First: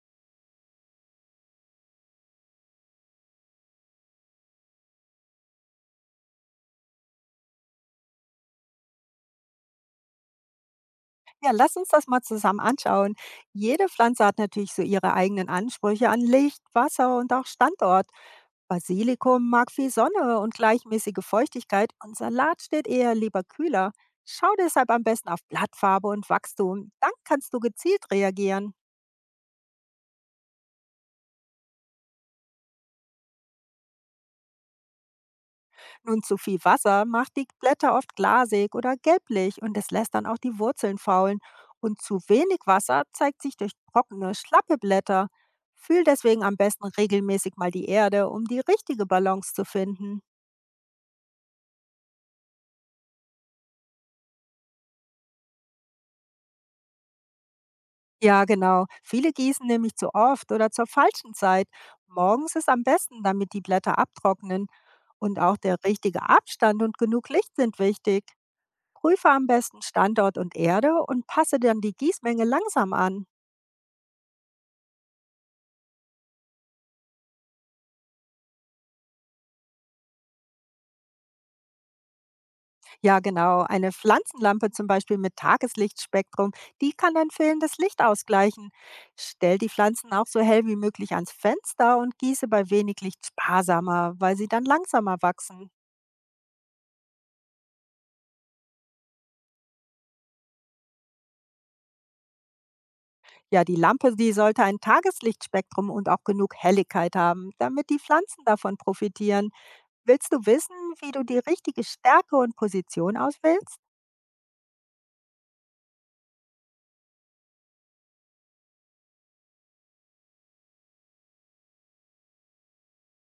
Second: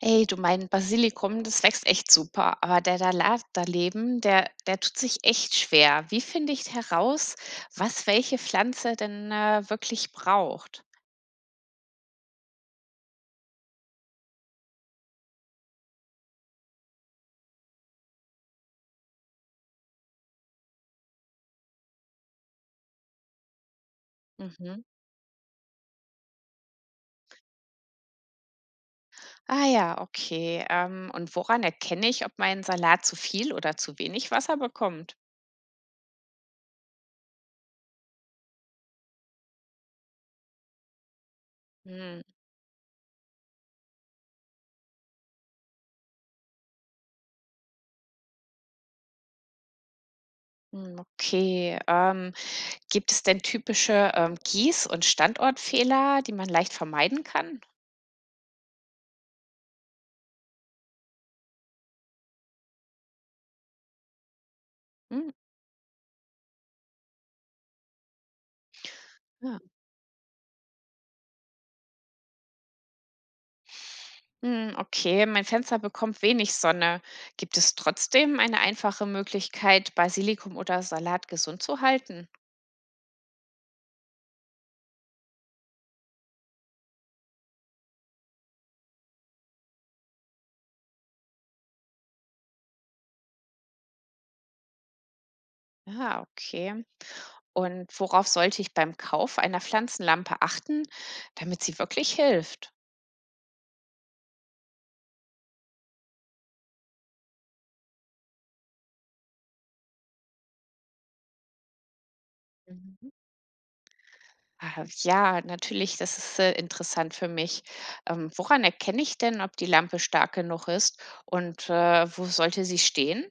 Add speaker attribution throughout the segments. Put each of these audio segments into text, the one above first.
Speaker 1: Ey, du, mein Basilikum, das wächst echt super, aber der Salat daneben, der tut sich echt schwer. Wie finde ich heraus, was welche Pflanze denn, wirklich braucht?
Speaker 2: Ja, lass uns das mal zusammen anschauen. Jede Pflanze hat natürlich so ihre eigenen Ansprüche an Licht, Wasser und auch Standort. Basilikum mag viel Sonne und gleichmäßige Feuchtigkeit und Salat steht eher lieber kühler. Schau
Speaker 1: Mhm.
Speaker 2: deshalb am besten auf Blattfarbe und Wachstum. Dann kannst du gezielt reagieren.
Speaker 1: Ah ja, okay. Und woran erkenne ich, ob mein Salat zu viel oder zu wenig Wasser bekommt?
Speaker 2: Nun, zu viel Wasser macht die Blätter oft glasig oder gelblich und es lässt dann auch die Wurzeln faulen. Und
Speaker 1: Hm,
Speaker 2: zu wenig Wasser zeigt sich durch trockene, schlappe Blätter. Fühl deswegen am besten regelmäßig mal die Erde, um die richtige Balance zu finden.
Speaker 1: hm, okay. Gibt es denn typische, Gieß- und Standortfehler, die man leicht vermeiden kann?
Speaker 2: Ja, genau. Viele gießen nämlich zu oft oder zur falschen Zeit. Morgens ist am besten, damit die Blätter abtrocknen.
Speaker 1: Hm,
Speaker 2: Und auch der richtige Abstand und genug Licht sind wichtig. Prüfe am
Speaker 1: ja.
Speaker 2: besten Standort und Erde und passe dann die Gießmenge langsam an.
Speaker 1: Hm, okay, mein Fenster bekommt wenig Sonne. Gibt es trotzdem eine einfache Möglichkeit, Basilikum oder Salat gesund zu halten?
Speaker 2: Ja, genau. Eine Pflanzenlampe zum Beispiel mit Tageslichtspektrum, die kann dann fehlendes Licht ausgleichen. Stell die Pflanzen auch so hell wie möglich ans Fenster und gieße bei wenig Licht sparsamer, weil sie dann langsamer wachsen.
Speaker 1: Ja, okay. Und worauf sollte ich beim Kauf einer Pflanzenlampe achten, damit sie wirklich hilft?
Speaker 2: Ja, die Lampe, die sollte ein Tageslichtspektrum und auch genug Helligkeit haben, damit die Pflanzen davon profitieren. Willst du wissen, wie du die richtige Stärke und
Speaker 1: Mhm.
Speaker 2: Position auswählst?
Speaker 1: Ah, ja, natürlich, das ist interessant für mich. Woran erkenne ich denn, ob die Lampe stark genug ist und wo sollte sie stehen?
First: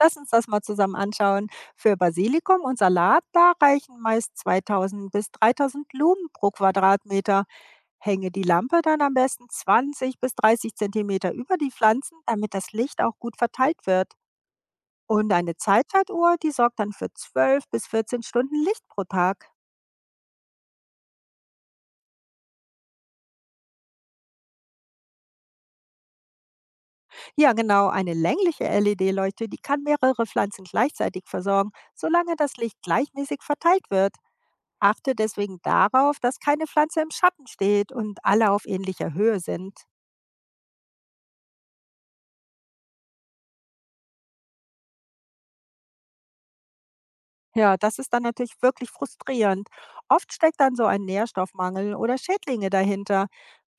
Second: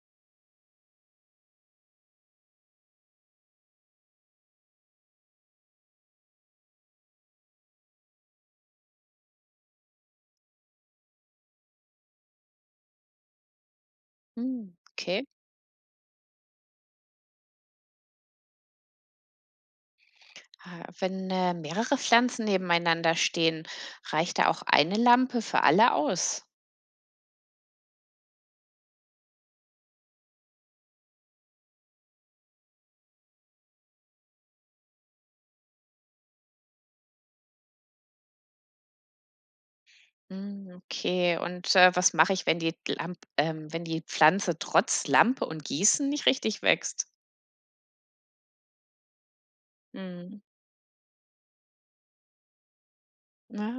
Speaker 2: Lass uns das mal zusammen anschauen. Für Basilikum und Salat, da reichen meist 2000 bis 3000 Lumen pro Quadratmeter. Hänge die Lampe dann am besten 20 bis 30 Zentimeter über die Pflanzen, damit das Licht auch gut verteilt wird.
Speaker 1: Hm, okay.
Speaker 2: Und eine Zeitzeituhr, die sorgt dann für 12 bis 14 Stunden Licht pro Tag.
Speaker 1: Ah, wenn mehrere Pflanzen nebeneinander stehen, reicht da auch eine Lampe für alle aus?
Speaker 2: Ja, genau, eine längliche LED-Leuchte, die kann mehrere Pflanzen gleichzeitig versorgen, solange das Licht gleichmäßig verteilt wird. Achte deswegen darauf, dass keine Pflanze im Schatten steht und alle auf ähnlicher Höhe sind.
Speaker 1: Hm, okay, und was mache ich, wenn die Lamp wenn die Pflanze trotz Lampe und Gießen nicht richtig wächst?
Speaker 2: Ja, das ist dann natürlich wirklich frustrierend. Oft
Speaker 1: Hm.
Speaker 2: steckt dann so ein Nährstoffmangel oder Schädlinge dahinter.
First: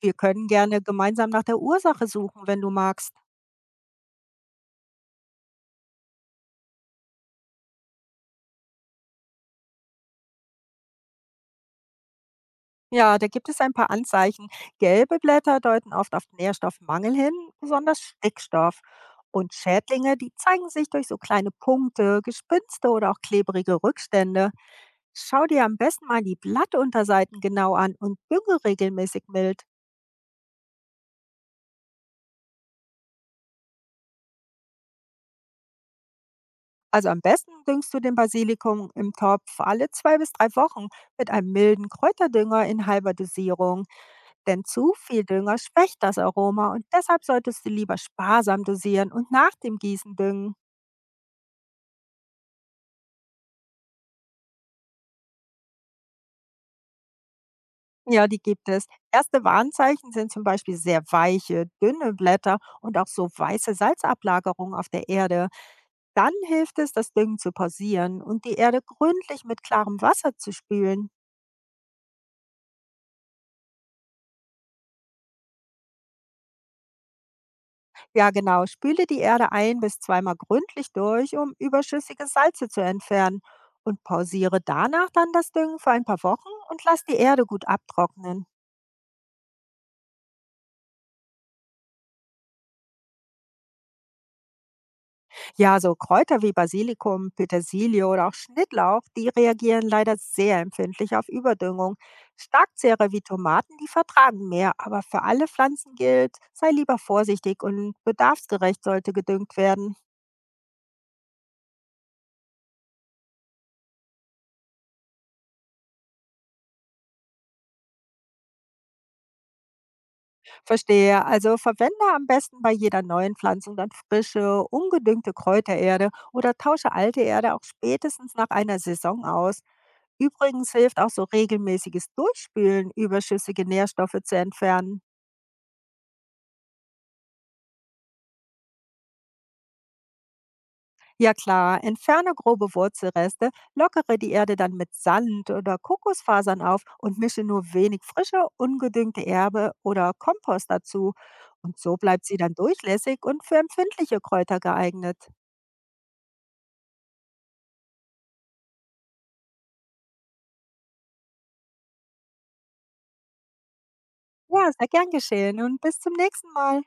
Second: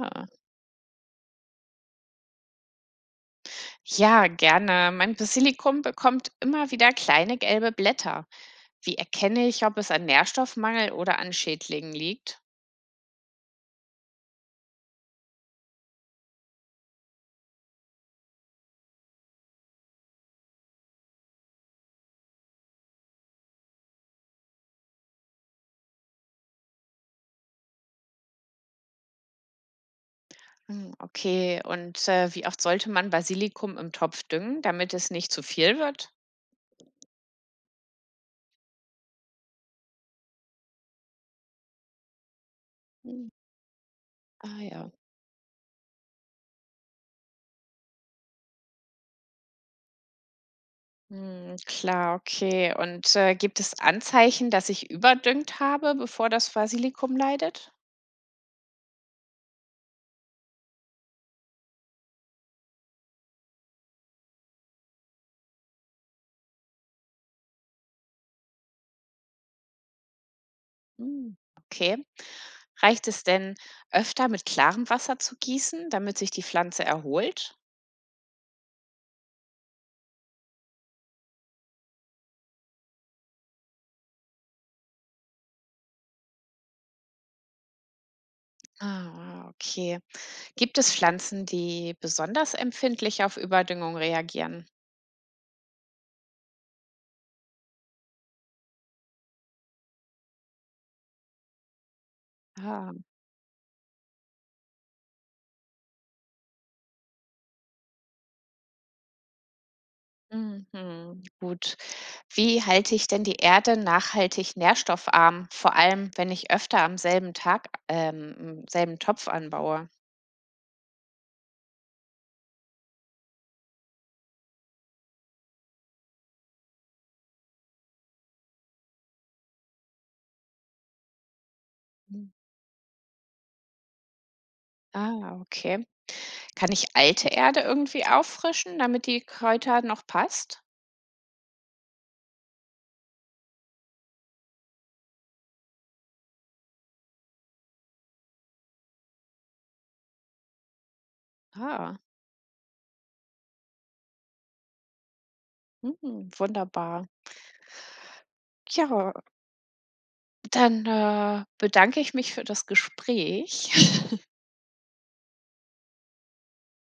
Speaker 2: Wir können gerne gemeinsam nach der Ursache suchen, wenn du magst.
Speaker 1: Ja, gerne. Mein Basilikum bekommt immer wieder kleine gelbe Blätter. Wie erkenne ich, ob es an Nährstoffmangel oder an Schädlingen liegt?
Speaker 2: Ja, da gibt es ein paar Anzeichen. Gelbe Blätter deuten oft auf Nährstoffmangel hin, besonders Stickstoff. Und Schädlinge, die zeigen sich durch so kleine Punkte, Gespinste oder auch klebrige Rückstände. Schau dir am besten mal die Blattunterseiten genau an und dünge regelmäßig mild.
Speaker 1: Hm, okay, und wie oft sollte man Basilikum im Topf düngen, damit es nicht zu viel wird?
Speaker 2: Also am besten düngst du den Basilikum im Topf alle zwei bis drei Wochen mit einem milden Kräuterdünger in halber
Speaker 1: Hm.
Speaker 2: Dosierung.
Speaker 1: Ah
Speaker 2: Denn
Speaker 1: ja.
Speaker 2: zu viel Dünger schwächt das Aroma und deshalb solltest du lieber sparsam dosieren und nach dem Gießen düngen.
Speaker 1: Hm, klar, okay. Und, gibt es Anzeichen, dass ich überdüngt habe, bevor das Basilikum leidet?
Speaker 2: Ja, die gibt es. Erste Warnzeichen sind zum Beispiel sehr weiche, dünne Blätter und auch so weiße Salzablagerungen auf der Erde. Dann hilft es, das Düngen zu pausieren und die Erde gründlich mit klarem Wasser zu spülen.
Speaker 1: Hm, okay. Reicht es denn, öfter mit klarem Wasser zu gießen, damit sich die Pflanze erholt?
Speaker 2: Ja, genau, spüle die Erde ein bis zweimal gründlich durch, um überschüssige Salze zu entfernen. Und pausiere danach dann das Düngen für ein paar Wochen und lass die Erde gut abtrocknen.
Speaker 1: Ah, okay. Gibt es Pflanzen, die besonders empfindlich auf Überdüngung reagieren?
Speaker 2: Ja, so Kräuter wie Basilikum, Petersilie oder auch Schnittlauch, die reagieren leider sehr empfindlich auf Überdüngung.
Speaker 1: Ah,
Speaker 2: Starkzehrer wie Tomaten, die vertragen mehr, aber für alle Pflanzen gilt, sei lieber vorsichtig und bedarfsgerecht sollte gedüngt werden.
Speaker 1: mhm, gut. Wie halte ich denn die Erde nachhaltig nährstoffarm, vor allem wenn ich öfter am selben Tag, im selben Topf anbaue?
Speaker 2: Verstehe, also verwende am besten bei jeder neuen Pflanzung dann frische, ungedüngte Kräutererde oder tausche alte Erde auch spätestens nach einer Saison aus. Übrigens hilft auch so regelmäßiges
Speaker 1: Hm.
Speaker 2: Durchspülen, überschüssige Nährstoffe zu entfernen.
Speaker 1: Ah, okay. Kann ich alte Erde irgendwie auffrischen, damit die Kräuter noch passt?
Speaker 2: Ja klar, entferne grobe Wurzelreste, lockere die Erde dann mit Sand oder Kokosfasern auf und mische nur wenig frische, ungedüngte Erbe oder Kompost dazu. Und so
Speaker 1: Ah,
Speaker 2: bleibt sie dann durchlässig und für empfindliche Kräuter geeignet.
Speaker 1: mhm, wunderbar. Ja, dann bedanke ich mich für das Gespräch.
Speaker 2: Ja, sehr gern geschehen und bis zum nächsten Mal.